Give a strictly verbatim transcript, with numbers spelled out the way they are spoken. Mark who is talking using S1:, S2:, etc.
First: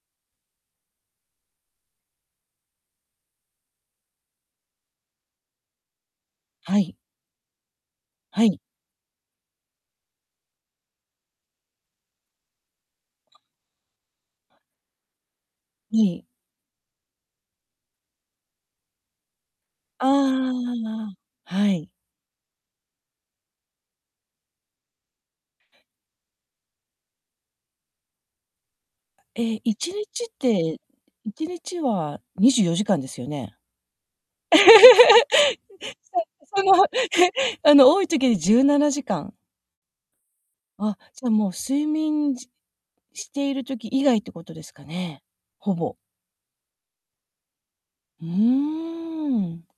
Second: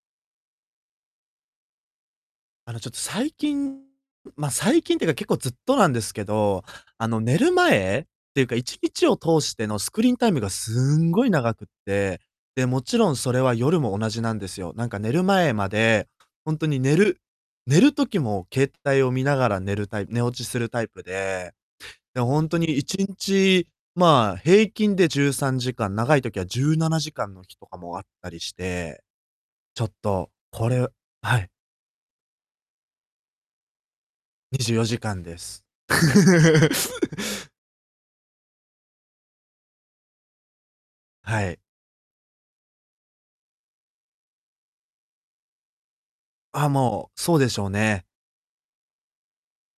S1: あの、ちょっと最近、ま、最近っていうか、結構ずっとなんですけど、
S2: はい。
S1: あの、寝る前ってい
S2: は
S1: うか、
S2: い。
S1: 一日を通してのスクリーンタイムがすんごい長くって。で、もちろんそれは夜も同じなんですよ。なんか寝る前ま
S2: は
S1: で、
S2: い。
S1: ほんとに、寝る寝る時も携帯を見ながら寝るタ
S2: あ
S1: イ
S2: ああ
S1: 寝落ちするタイプ
S2: ああああ
S1: で、
S2: あ。はい。
S1: で、ほんとに、いちんち、まあ、平均でじゅうさんじかん、長い時はじゅうななじかんの日とかもあったりして、
S2: え、い
S1: ちょ
S2: ち
S1: っ
S2: にちっ
S1: とこれ
S2: て、
S1: うあ、
S2: い
S1: は
S2: ち
S1: い。
S2: にちはにじゅうよじかんですよね？
S1: に
S2: し
S1: じゅうよじかんで
S2: ゃい、
S1: す。
S2: え、その、あの、多い時にじゅうななじかん？あ、じゃ、
S1: は
S2: もう、
S1: い。
S2: 睡眠ししている時以外ってことですかね？ほぼ。
S1: あ、もう、そうでしょうね。
S2: うーん。